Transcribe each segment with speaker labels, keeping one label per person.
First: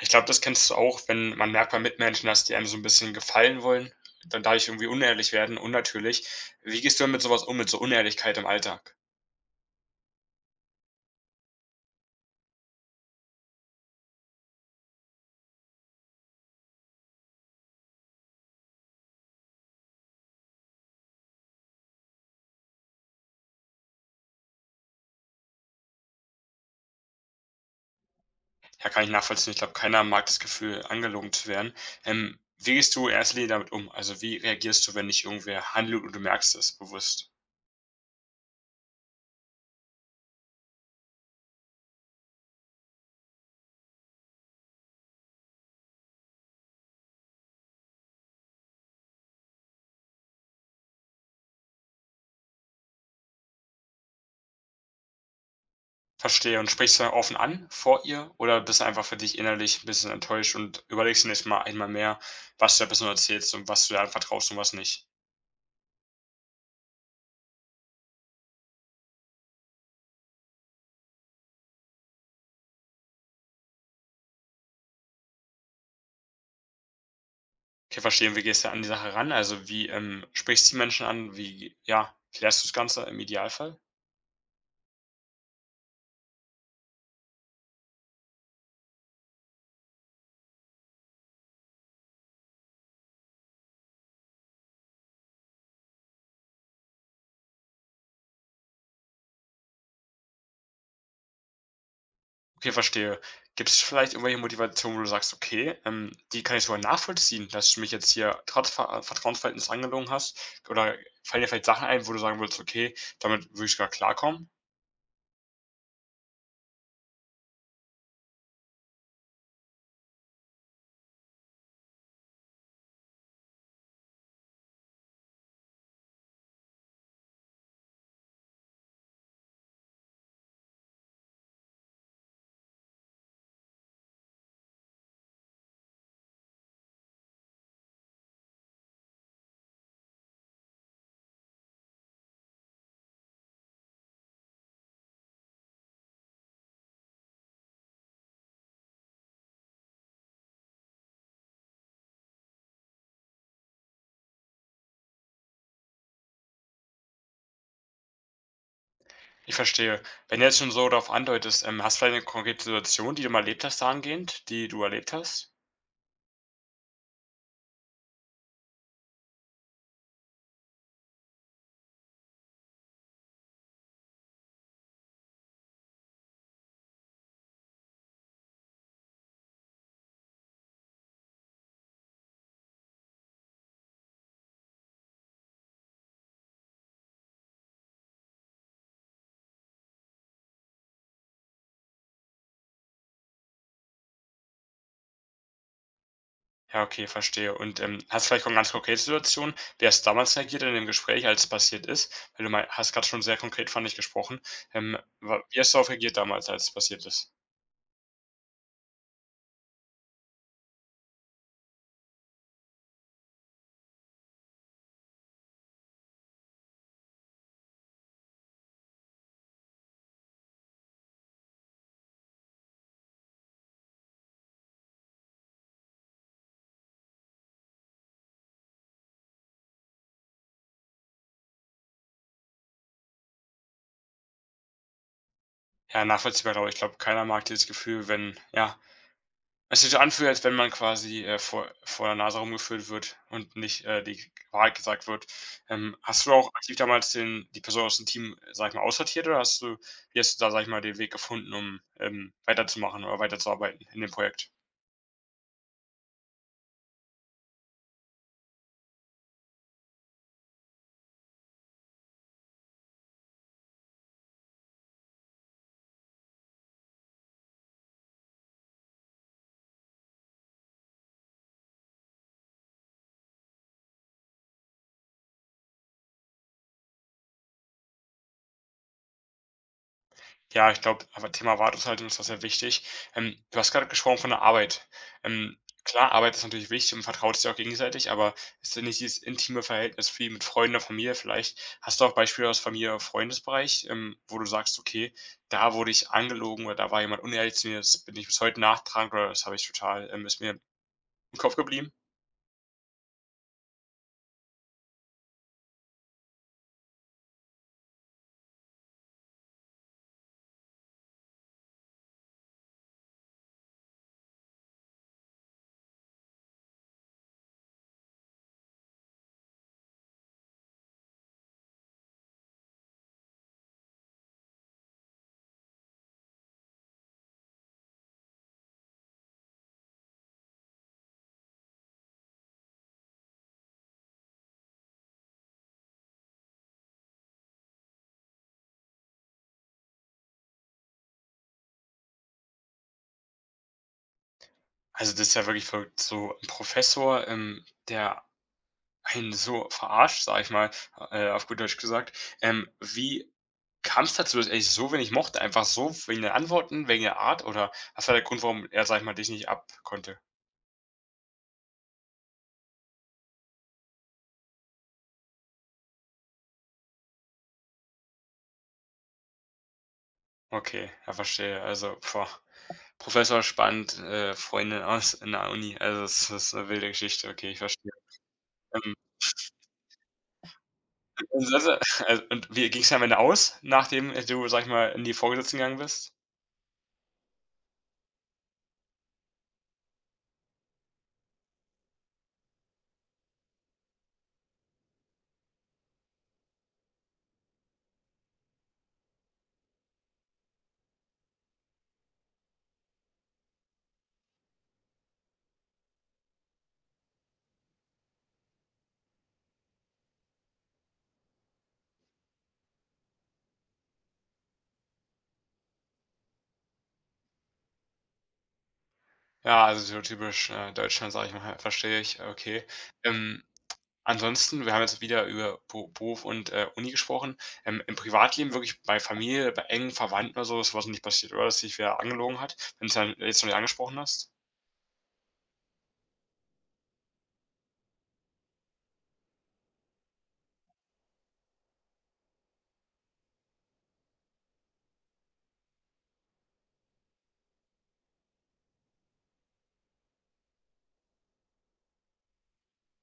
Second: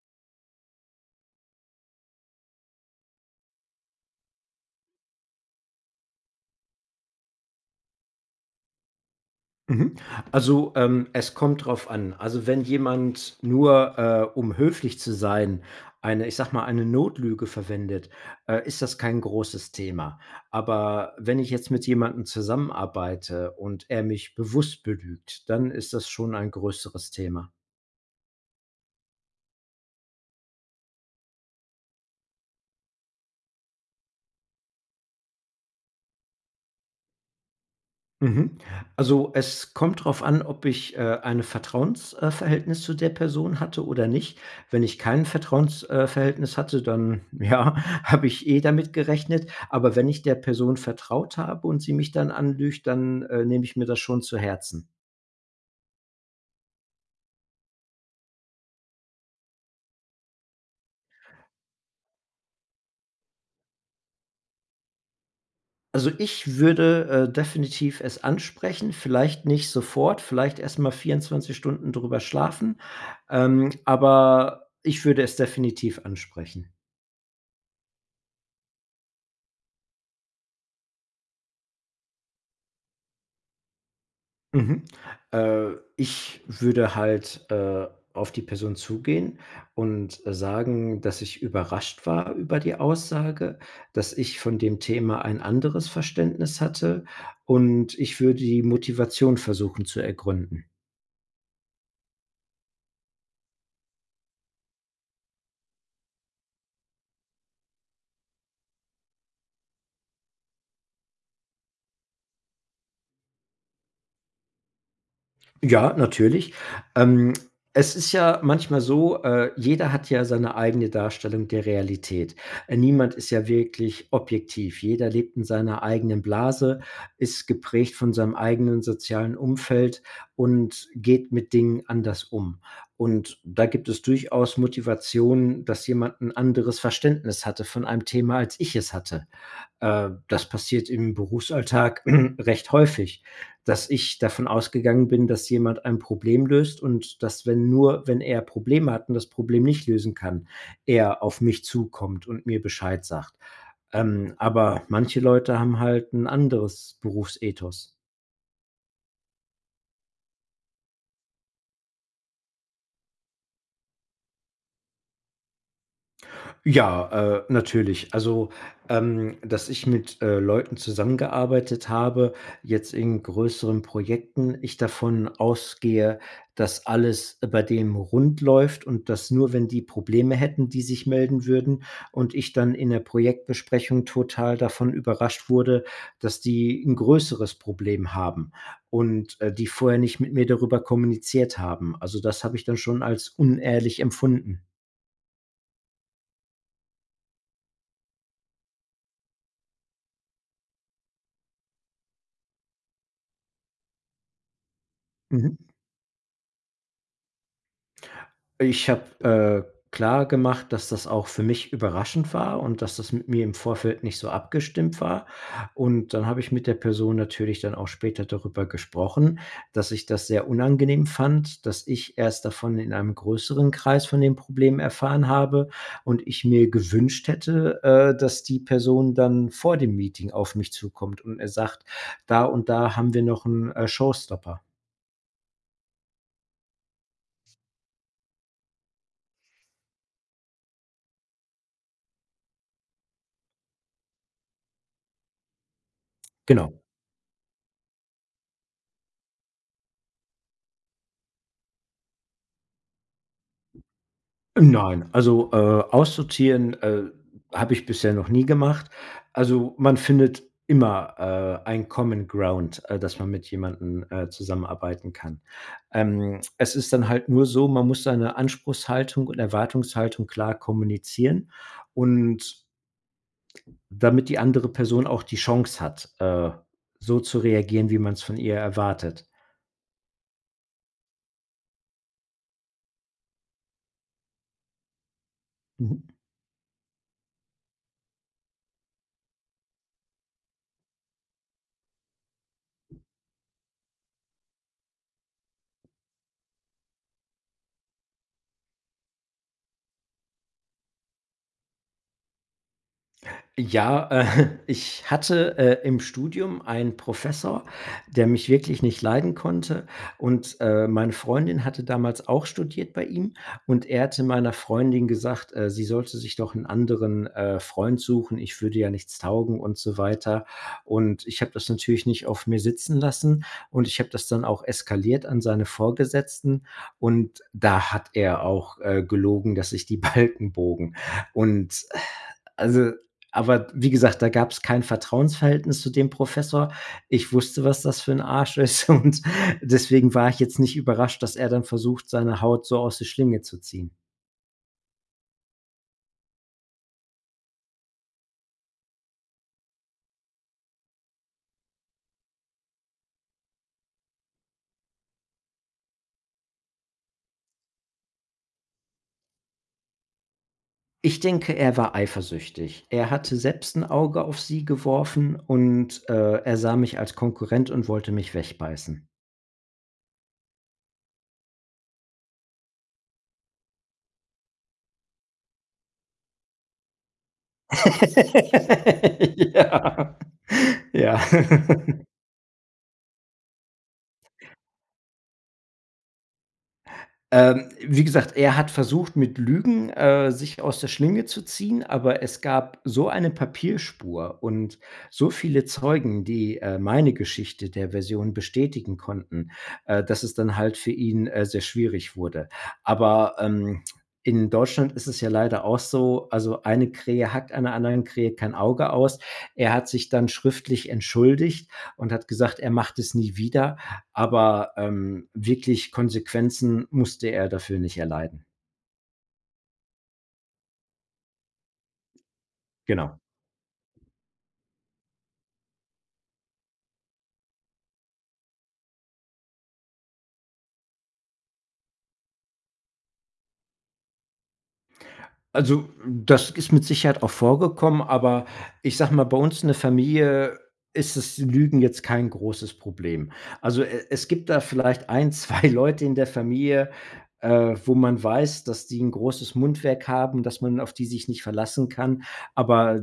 Speaker 1: Ich glaube, das kennst du auch, wenn man merkt bei Mitmenschen, dass die einem so ein bisschen gefallen wollen, dann dadurch irgendwie unehrlich werden, unnatürlich. Wie gehst du denn mit sowas um, mit so Unehrlichkeit im Alltag?
Speaker 2: Mhm. Also, es kommt drauf an. Also, wenn jemand nur, um höflich zu sein, eine, ich sage mal, eine Notlüge verwendet, ist das kein großes Thema. Aber wenn ich jetzt mit jemandem zusammenarbeite und er mich bewusst belügt, dann ist das schon ein größeres Thema.
Speaker 1: Ja, kann ich nachvollziehen. Ich glaube, keiner mag das Gefühl, angelogen zu werden. Wie gehst du in erster Linie damit um? Also, wie reagierst du, wenn dich irgendwer handelt und du merkst es bewusst?
Speaker 2: Mhm. Also, es kommt drauf an, ob ich, eine Vertrauensverhältnis Verhältnis zu der Person hatte oder nicht. Wenn ich kein Vertrauensverhältnis Verhältnis hatte, dann, ja, habe ich eh damit gerechnet. Aber wenn ich der Person vertraut habe und sie mich dann anlügt, dann, nehme ich mir das schon zu Herzen.
Speaker 1: Verstehe. Und sprichst du dann offen an vor ihr oder bist du einfach für dich innerlich ein bisschen enttäuscht und überlegst dir nächstes Mal einmal mehr, was du der Person erzählst und was du ihr vertraust und was nicht?
Speaker 2: Also, ich würde, definitiv es ansprechen, vielleicht nicht sofort, vielleicht erst mal 24 Stunden drüber schlafen, aber ich würde es definitiv ansprechen.
Speaker 1: Okay, verstehe. Und wie gehst du an die Sache ran? Also, wie, sprichst du die Menschen an? Wie, ja, klärst du das Ganze im Idealfall?
Speaker 2: Mhm. Äh, ich würde halt, auf die Person zugehen und sagen, dass ich überrascht war über die Aussage, dass ich von dem Thema ein anderes Verständnis hatte, und ich würde die Motivation versuchen zu ergründen.
Speaker 1: Okay, verstehe. Gibt es vielleicht irgendwelche Motivationen, wo du sagst: „Okay, die kann ich sogar nachvollziehen, dass du mich jetzt hier trotz Vertrauensverhältnis angelogen hast?“ Oder fallen dir vielleicht Sachen ein, wo du sagen würdest: „Okay, damit würde ich sogar klarkommen?“
Speaker 2: Ja, natürlich. Ähm, es ist ja manchmal so, jeder hat ja seine eigene Darstellung der Realität. Niemand ist ja wirklich objektiv. Jeder lebt in seiner eigenen Blase, ist geprägt von seinem eigenen sozialen Umfeld und geht mit Dingen anders um. Und da gibt es durchaus Motivationen, dass jemand ein anderes Verständnis hatte von einem Thema, als ich es hatte. Das passiert im Berufsalltag recht häufig, dass ich davon ausgegangen bin, dass jemand ein Problem löst und dass, wenn er Probleme hat und das Problem nicht lösen kann, er auf mich zukommt und mir Bescheid sagt. Aber manche Leute haben halt ein anderes Berufsethos.
Speaker 1: Ich verstehe. Wenn du jetzt schon so darauf andeutest, hast du vielleicht eine konkrete Situation, die du mal erlebt hast dahingehend, die du erlebt hast?
Speaker 2: Ja, natürlich. Also, dass ich mit, Leuten zusammengearbeitet habe, jetzt in größeren Projekten, ich davon ausgehe, dass alles bei dem rund läuft und dass nur, wenn die Probleme hätten, die sich melden würden und ich dann in der Projektbesprechung total davon überrascht wurde, dass die ein größeres Problem haben und, die vorher nicht mit mir darüber kommuniziert haben. Also, das habe ich dann schon als unehrlich empfunden.
Speaker 1: Ja, okay, verstehe. Und, hast du vielleicht auch 'ne ganz konkrete Situation, wie hast du damals reagiert in dem Gespräch, als es passiert ist? Weil du mei hast gerade schon sehr konkret, fand ich, gesprochen. Wa
Speaker 2: Mhm.
Speaker 1: Wie hast du darauf reagiert damals, als es passiert ist?
Speaker 2: Ich habe, klar gemacht, dass das auch für mich überraschend war und dass das mit mir im Vorfeld nicht so abgestimmt war. Und dann habe ich mit der Person natürlich dann auch später darüber gesprochen, dass ich das sehr unangenehm fand, dass ich erst davon in einem größeren Kreis von dem Problem erfahren habe und ich mir gewünscht hätte, dass die Person dann vor dem Meeting auf mich zukommt und, er sagt: „Da und da haben wir noch einen Showstopper."
Speaker 1: Ja, nachvollziehbar, glaube ich. Ich glaube, keiner mag dieses Gefühl, wenn ja, es sich so anfühlt, als wenn man quasi, vor der Nase rumgeführt wird und nicht, die Wahrheit gesagt wird. Hast du auch
Speaker 2: Genau.
Speaker 1: aktiv damals den die Person aus dem Team, sag ich mal, aussortiert oder hast du wie hast du da, sag ich mal, den Weg gefunden, um, weiterzumachen oder weiterzuarbeiten in dem Projekt?
Speaker 2: Nein, also, aussortieren, habe ich bisher noch nie gemacht. Also, man findet immer, ein Common Ground, dass man mit jemandem, zusammenarbeiten kann. Es ist dann halt nur so, man muss seine Anspruchshaltung und Erwartungshaltung klar kommunizieren und damit die andere Person auch die Chance hat, so zu reagieren, wie man es von ihr erwartet.
Speaker 1: Ja, ich glaube, aber Thema Erwartungshaltung ist da sehr wichtig. Du hast gerade gesprochen von der Arbeit. Ähm, klar, Arbeit ist natürlich wichtig und man vertraut sich auch gegenseitig, aber ist denn nicht dieses intime Verhältnis wie mit Freunden oder Familie vielleicht? Hast du auch Beispiele aus Familie oder Freundesbereich, wo du sagst, okay, da wurde ich angelogen oder da war jemand unehrlich zu mir, das bin ich bis heute nachtragend oder das habe ich total, ist mir im Kopf geblieben?
Speaker 2: Ja, ich hatte, im Studium einen Professor, der mich wirklich nicht leiden konnte, und, meine Freundin hatte damals auch studiert bei ihm, und er hatte meiner Freundin gesagt, sie sollte sich doch einen anderen, Freund suchen, ich würde ja nichts taugen und so weiter. Und ich habe das natürlich nicht auf mir sitzen lassen, und ich habe das dann auch eskaliert an seine Vorgesetzten, und da hat er auch, gelogen, dass sich die Balken bogen. Und, also, aber wie gesagt, da gab es kein Vertrauensverhältnis zu dem Professor. Ich wusste, was das für ein Arsch ist, und deswegen war ich jetzt nicht überrascht, dass er dann versucht, seine Haut so aus der Schlinge zu ziehen.
Speaker 1: Also das ist ja wirklich verrückt. So ein Professor, der einen so verarscht, sag ich mal, auf gut Deutsch gesagt. Wie Kam's dazu, dass er dich so wenig mochte? Einfach so wegen den Antworten, wegen der Art oder was war der Grund, warum er, sag ich mal, dich nicht ab konnte?
Speaker 2: Ich denke, er war eifersüchtig. Er hatte selbst ein Auge auf sie geworfen, und, er sah mich als Konkurrent und wollte mich wegbeißen.
Speaker 1: Okay, ja, verstehe. Also, boah, Professor spannend, Freundin aus in der Uni. Also, das ist eine wilde Geschichte. Okay, ich verstehe. Ähm,
Speaker 2: Ja. Ja.
Speaker 1: und, das, also, und wie ging es am Ende aus, nachdem, du, sag ich mal, in die Vorgesetzten gegangen bist?
Speaker 2: Wie gesagt, er hat versucht, mit Lügen, sich aus der Schlinge zu ziehen, aber es gab so eine Papierspur und so viele Zeugen, die, meine Geschichte der Version bestätigen konnten, dass es dann halt für ihn, sehr schwierig wurde. Aber, in Deutschland ist es ja leider auch so, also eine Krähe hackt einer anderen Krähe kein Auge aus. Er hat sich dann schriftlich entschuldigt und hat gesagt, er macht es nie wieder, aber, wirklich Konsequenzen musste er dafür nicht erleiden.
Speaker 1: Ja, also so typisch, Deutschland, sag ich mal, verstehe ich, okay.
Speaker 2: Genau.
Speaker 1: Ähm, Ansonsten, wir haben jetzt wieder über Be Beruf und, Uni gesprochen. Im Privatleben wirklich bei Familie, bei engen Verwandten oder so, ist so was nicht passiert, oder? Dass sich wer angelogen hat, wenn's dann jetzt noch nicht angesprochen hast?
Speaker 2: Also, das ist mit Sicherheit auch vorgekommen, aber ich sage mal, bei uns in der Familie ist das Lügen jetzt kein großes Problem. Also, e es gibt da vielleicht ein, 2 Leute in der Familie, wo man weiß, dass die 'n großes Mundwerk haben, dass man auf die sich nicht verlassen kann, aber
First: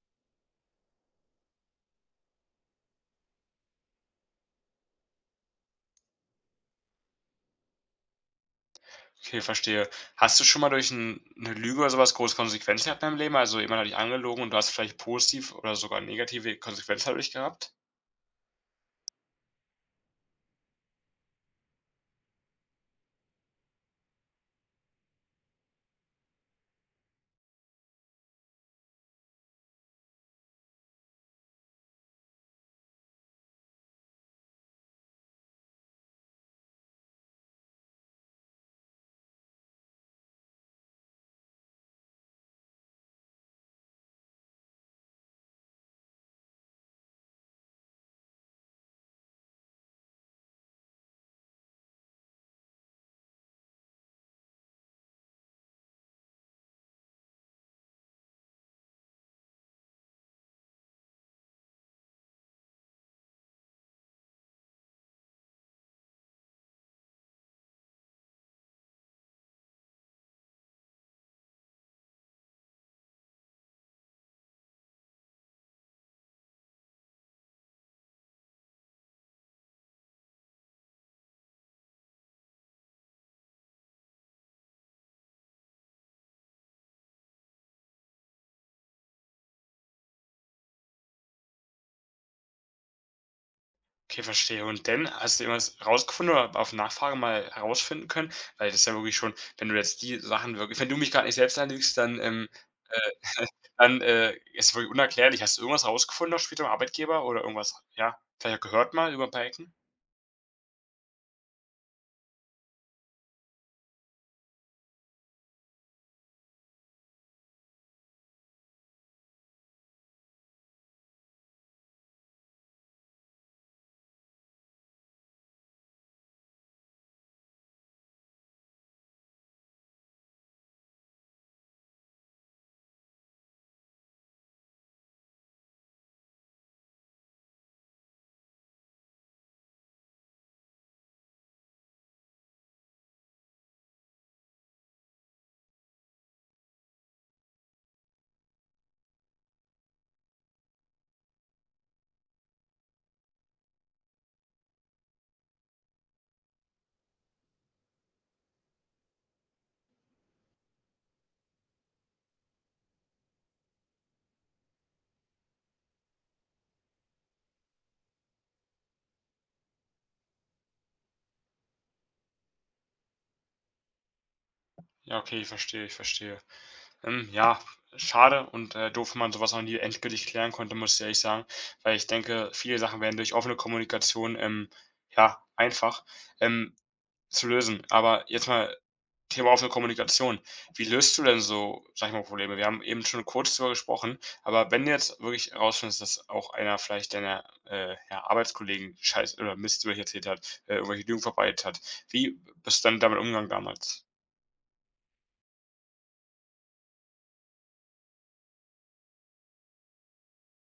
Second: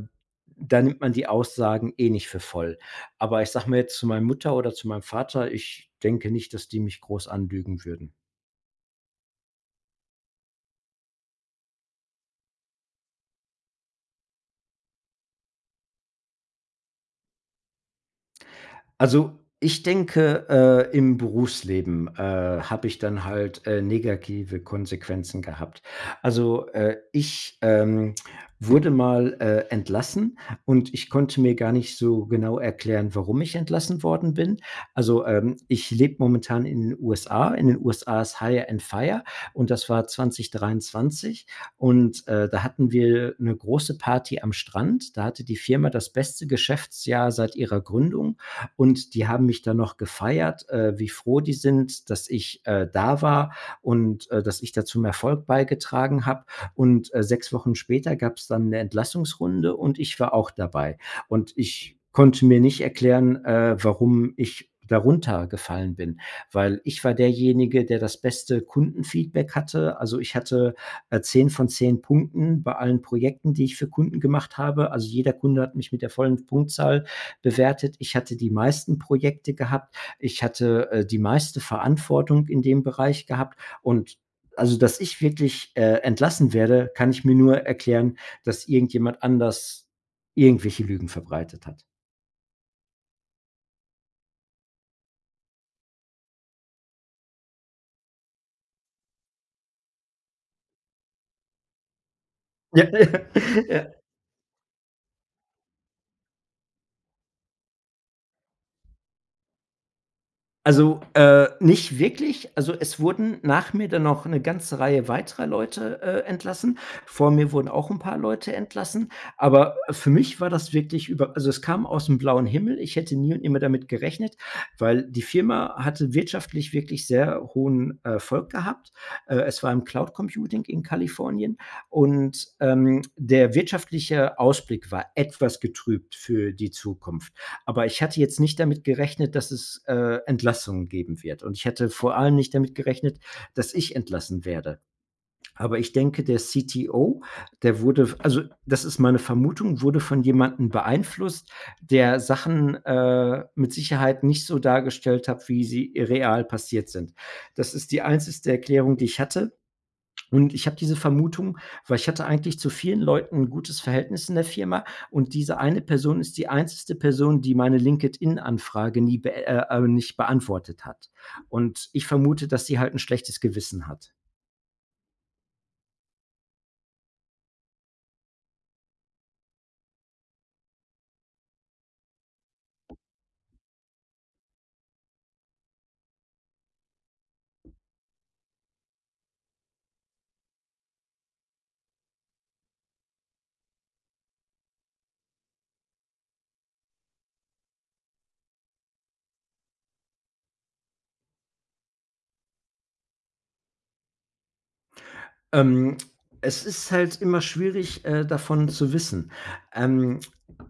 Speaker 2: da nimmt man die Aussagen eh nicht für voll. Aber ich sage mal jetzt zu meiner Mutter oder zu meinem Vater, ich denke nicht, dass die mich groß anlügen würden.
Speaker 1: Okay, verstehe. Hast du schon mal durch 'n 'ne Lüge oder sowas große Konsequenzen gehabt in deinem Leben? Also, jemand hat dich angelogen und du hast vielleicht positiv oder sogar negative Konsequenzen dadurch gehabt?
Speaker 2: Also, ich denke, im Berufsleben, habe ich dann halt, negative Konsequenzen gehabt. Also, ich, wurde mal, entlassen, und ich konnte mir gar nicht so genau erklären, warum ich entlassen worden bin. Also, ich lebe momentan in den USA. In den USA ist Hire and Fire, und das war 2023, und, da hatten wir eine große Party am Strand. Da hatte die Firma das beste Geschäftsjahr seit ihrer Gründung, und die haben mich dann noch gefeiert, wie froh die sind, dass ich, da war, und, dass ich da zum Erfolg beigetragen habe. Und, 6 Wochen später gab es dann eine Entlassungsrunde, und ich war auch dabei. Und ich konnte mir nicht erklären, warum ich darunter gefallen bin, weil ich war derjenige, der das beste Kundenfeedback hatte. Also, ich hatte, 10 von 10 Punkten bei allen Projekten, die ich für Kunden gemacht habe. Also, jeder Kunde hat mich mit der vollen Punktzahl bewertet. Ich hatte die meisten Projekte gehabt. Ich hatte die meiste Verantwortung in dem Bereich gehabt, und also, dass ich wirklich entlassen werde, kann ich mir nur erklären, dass irgendjemand anders irgendwelche Lügen verbreitet hat.
Speaker 1: Okay, verstehe. Und dann, hast du irgendwas rausgefunden oder auf Nachfrage mal herausfinden können? Weil das ist ja wirklich schon wenn du jetzt die Sachen wirklich wenn du mich gerade nicht selbst anlügst, dann, äh,
Speaker 2: Ja.
Speaker 1: dann, ist es wirklich unerklärlich. Hast du irgendwas rausgefunden auch später beim Arbeitgeber oder irgendwas, ja, vielleicht auch gehört mal über ein paar Ecken?
Speaker 2: Also, nicht wirklich. Also, es wurden nach mir dann noch eine ganze Reihe weiterer Leute, entlassen. Vor mir wurden auch ein paar Leute entlassen, aber für mich war das wirklich über, also, es kam aus dem blauen Himmel. Ich hätte nie und nimmer damit gerechnet, weil die Firma hatte wirtschaftlich wirklich sehr hohen Erfolg gehabt. Es war im Cloud Computing in Kalifornien, und, der wirtschaftliche Ausblick war etwas getrübt für die Zukunft. Aber ich hatte jetzt nicht damit gerechnet, dass es, Entlassungen geben wird, und ich hatte vor allem nicht damit gerechnet, dass ich entlassen werde. Aber ich denke, der CTO, der wurde, also, das ist meine Vermutung, wurde von jemandem beeinflusst, der Sachen, mit Sicherheit nicht so dargestellt hat, wie sie real passiert sind. Das ist die einzige Erklärung, die ich hatte. Und ich habe diese Vermutung, weil ich hatte eigentlich zu vielen Leuten ein gutes Verhältnis in der Firma, und diese eine Person ist die einzigste Person, die meine LinkedIn-Anfrage nie be nicht beantwortet hat. Und ich vermute, dass sie halt 'n schlechtes Gewissen hat.
Speaker 1: Ja, okay, ich verstehe, ich verstehe. Ja, schade und, doof, wenn man sowas was noch nie endgültig klären konnte, muss ich ehrlich sagen, weil ich denke, viele Sachen wären durch offene Kommunikation, ja, einfach, ähm, zu lösen. Aber jetzt mal Thema offene Kommunikation. Wie löst du denn so, sag ich mal, Probleme? Wir haben eben schon kurz darüber gesprochen, aber wenn du jetzt wirklich herausfindest, dass auch einer vielleicht deiner ja, Arbeitskollegen Scheiß oder Mist über dich erzählt hat, irgendwelche Lügen verbreitet hat, wie bist du dann damit umgegangen damals?
Speaker 2: Ähm, es ist halt immer schwierig, davon zu wissen. Ähm,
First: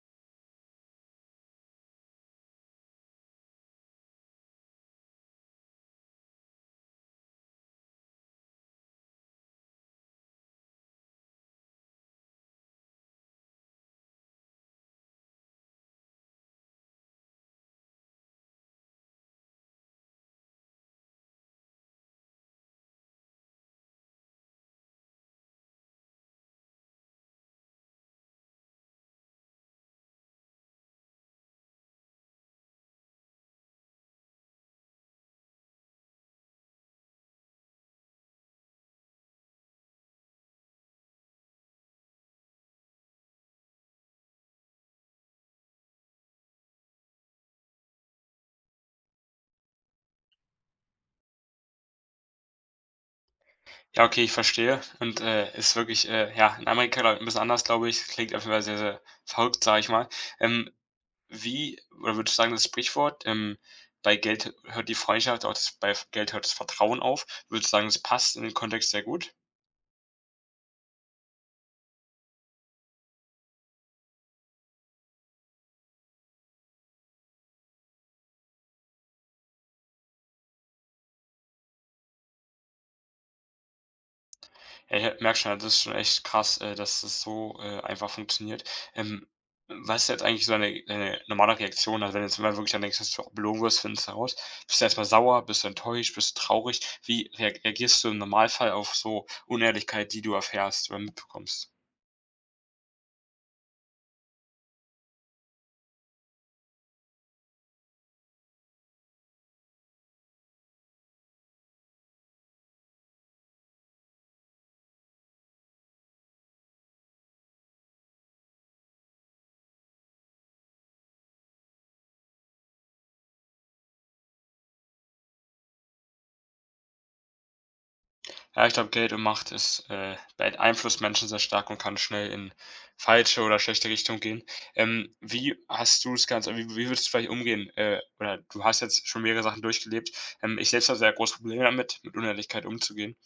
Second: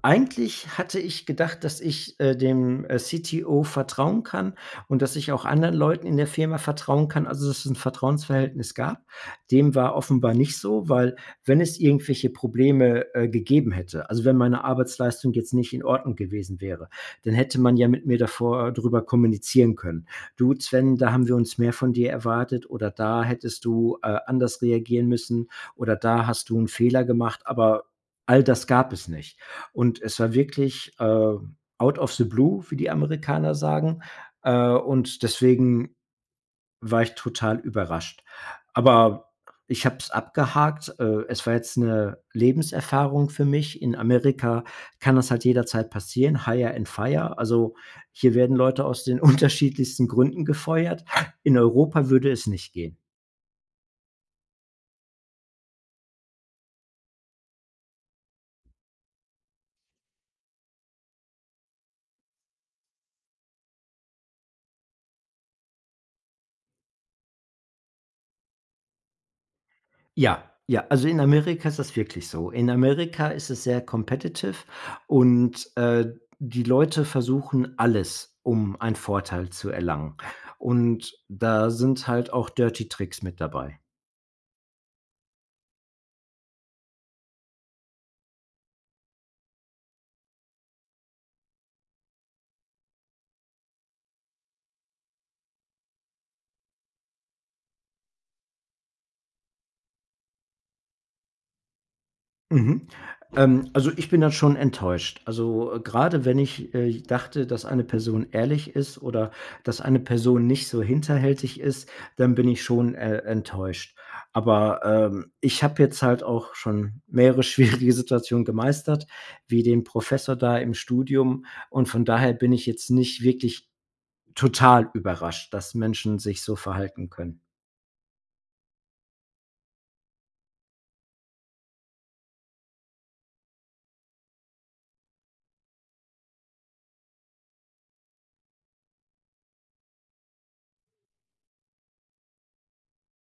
Speaker 2: eigentlich hatte ich gedacht, dass ich, dem, CTO vertrauen kann und dass ich auch anderen Leuten in der Firma vertrauen kann, also dass es ein Vertrauensverhältnis gab. Dem war offenbar nicht so, weil wenn es irgendwelche Probleme, gegeben hätte, also wenn meine Arbeitsleistung jetzt nicht in Ordnung gewesen wäre, dann hätte man ja mit mir davor drüber kommunizieren können: du Sven, da haben wir uns mehr von dir erwartet, oder da hättest du anders reagieren müssen, oder da hast du einen Fehler gemacht, aber all das gab es nicht. Und es war wirklich, out of the blue, wie die Amerikaner sagen. Und deswegen war ich total überrascht. Aber ich habe es abgehakt. Es war jetzt eine Lebenserfahrung für mich. In Amerika kann das halt jederzeit passieren, hire and fire. Also, hier werden Leute aus den unterschiedlichsten Gründen gefeuert. In Europa würde es nicht gehen.
Speaker 1: Ja, okay, ich verstehe. Und ist wirklich, ja, in Amerika glaub ich, ein bisschen anders, glaube ich. Klingt auf jeden Fall sehr, sehr verrückt, sage ich mal. Ähm, Wie oder würdest du sagen, das Sprichwort, „Bei Geld hört die Freundschaft, auch das bei Geld hört das Vertrauen auf“, würdest du sagen, das passt in den Kontext sehr gut?
Speaker 2: Ja, ja, also in Amerika ist das wirklich so. In Amerika ist es sehr competitive, und, die Leute versuchen alles, um einen Vorteil zu erlangen. Und da sind halt auch Dirty Tricks mit dabei.
Speaker 1: Ja, ich merke schon, das ist schon echt krass, dass das so, einfach funktioniert. Ähm, was ist jetzt eigentlich so deine normale Reaktion? Also, wenn jetzt mal wirklich dann denkst, dass du auch belogen wirst, findest du heraus. Bist du erstmal sauer? Bist du enttäuscht? Bist du traurig? Wie reagierst du im Normalfall auf so Unehrlichkeit, die du erfährst oder mitbekommst?
Speaker 2: Mhm. Also, ich bin dann schon enttäuscht. Also, grade wenn ich, dachte, dass eine Person ehrlich ist oder dass eine Person nicht so hinterhältig ist, dann bin ich schon, enttäuscht. Aber, ich habe jetzt halt auch schon mehrere schwierige Situationen gemeistert, wie den Professor da im Studium, und von daher bin ich jetzt nicht wirklich total überrascht, dass Menschen sich so verhalten können.
Speaker 1: Ja, ich glaube, Geld und Macht ist, beeinflusst Menschen sehr stark und kann schnell in falsche oder schlechte Richtung gehen. Wie hast du es ganz wie Wie würdest du vielleicht umgehen? Oder du hast jetzt schon mehrere Sachen durchgelebt. Ich selbst habe sehr große Probleme damit, mit Unehrlichkeit umzugehen.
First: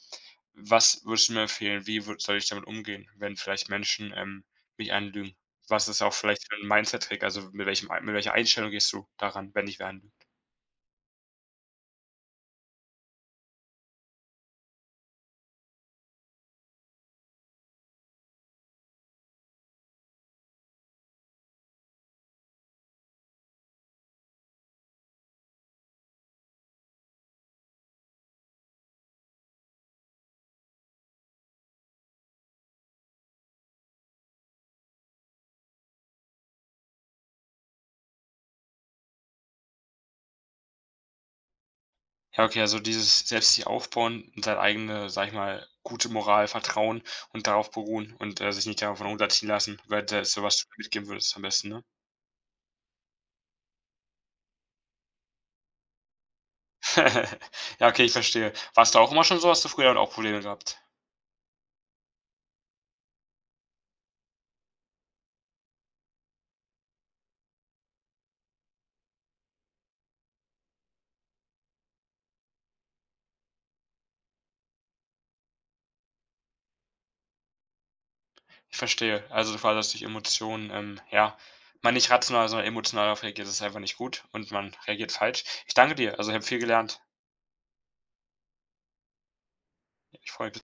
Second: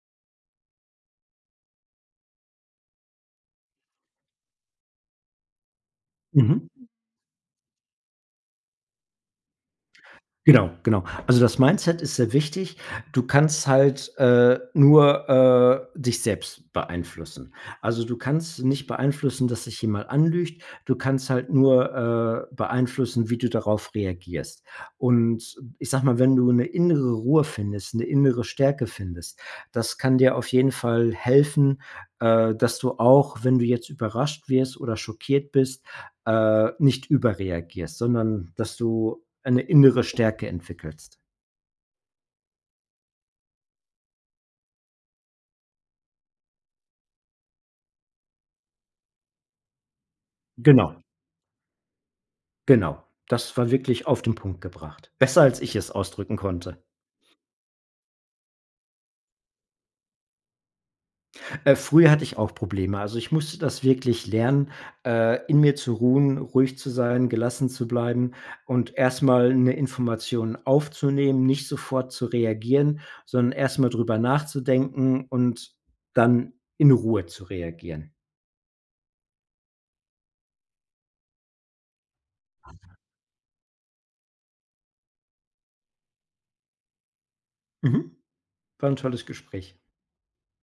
Speaker 1: Was würdest du mir empfehlen? Wie wür soll ich damit umgehen, wenn vielleicht Menschen, mich anlügen? Was ist auch vielleicht für 'n
Speaker 2: Mhm.
Speaker 1: Mindset-Trick? Also, mit welchem mit welcher Einstellung gehst du daran, wenn dich wer anlügt?
Speaker 2: Genau, genau. Also, das Mindset ist sehr wichtig. Du kannst halt, nur, dich selbst beeinflussen. Also, du kannst nicht beeinflussen, dass sich jemand anlügt. Du kannst halt nur, beeinflussen, wie du darauf reagierst. Und ich sage mal, wenn du eine innere Ruhe findest, eine innere Stärke findest, das kann dir auf jeden Fall helfen, dass du auch, wenn du jetzt überrascht wirst oder schockiert bist, nicht überreagierst, sondern dass du eine innere Stärke entwickelst.
Speaker 1: Ja, okay, also dieses selbst sich aufbauen und seine eigene, sag ich mal, gute Moral vertrauen und darauf beruhen und, sich nicht davon runterziehen lassen, weil da so was
Speaker 2: Genau,
Speaker 1: mitgeben würdest am besten, ne?
Speaker 2: genau. Das war wirklich auf den Punkt gebracht. Besser, als ich es ausdrücken konnte.
Speaker 1: Ja, okay, ich verstehe. Warst du auch immer schon so? Hast du früher auch Probleme gehabt?
Speaker 2: Früher hatte ich auch Probleme. Also, ich musste das wirklich lernen, in mir zu ruhen, ruhig zu sein, gelassen zu bleiben, und erstmal eine Information aufzunehmen, nicht sofort zu reagieren, sondern erstmal drüber nachzudenken und dann in Ruhe zu reagieren.
Speaker 1: Ich verstehe. Also quasi, dass durch Emotionen, ja, man nicht rational, sondern emotional darauf reagiert. Das ist einfach nicht gut und man reagiert falsch. Ich danke dir. Also, ich habe viel gelernt.
Speaker 2: Mhm. War ein tolles Gespräch.
Speaker 1: Ich freue mich.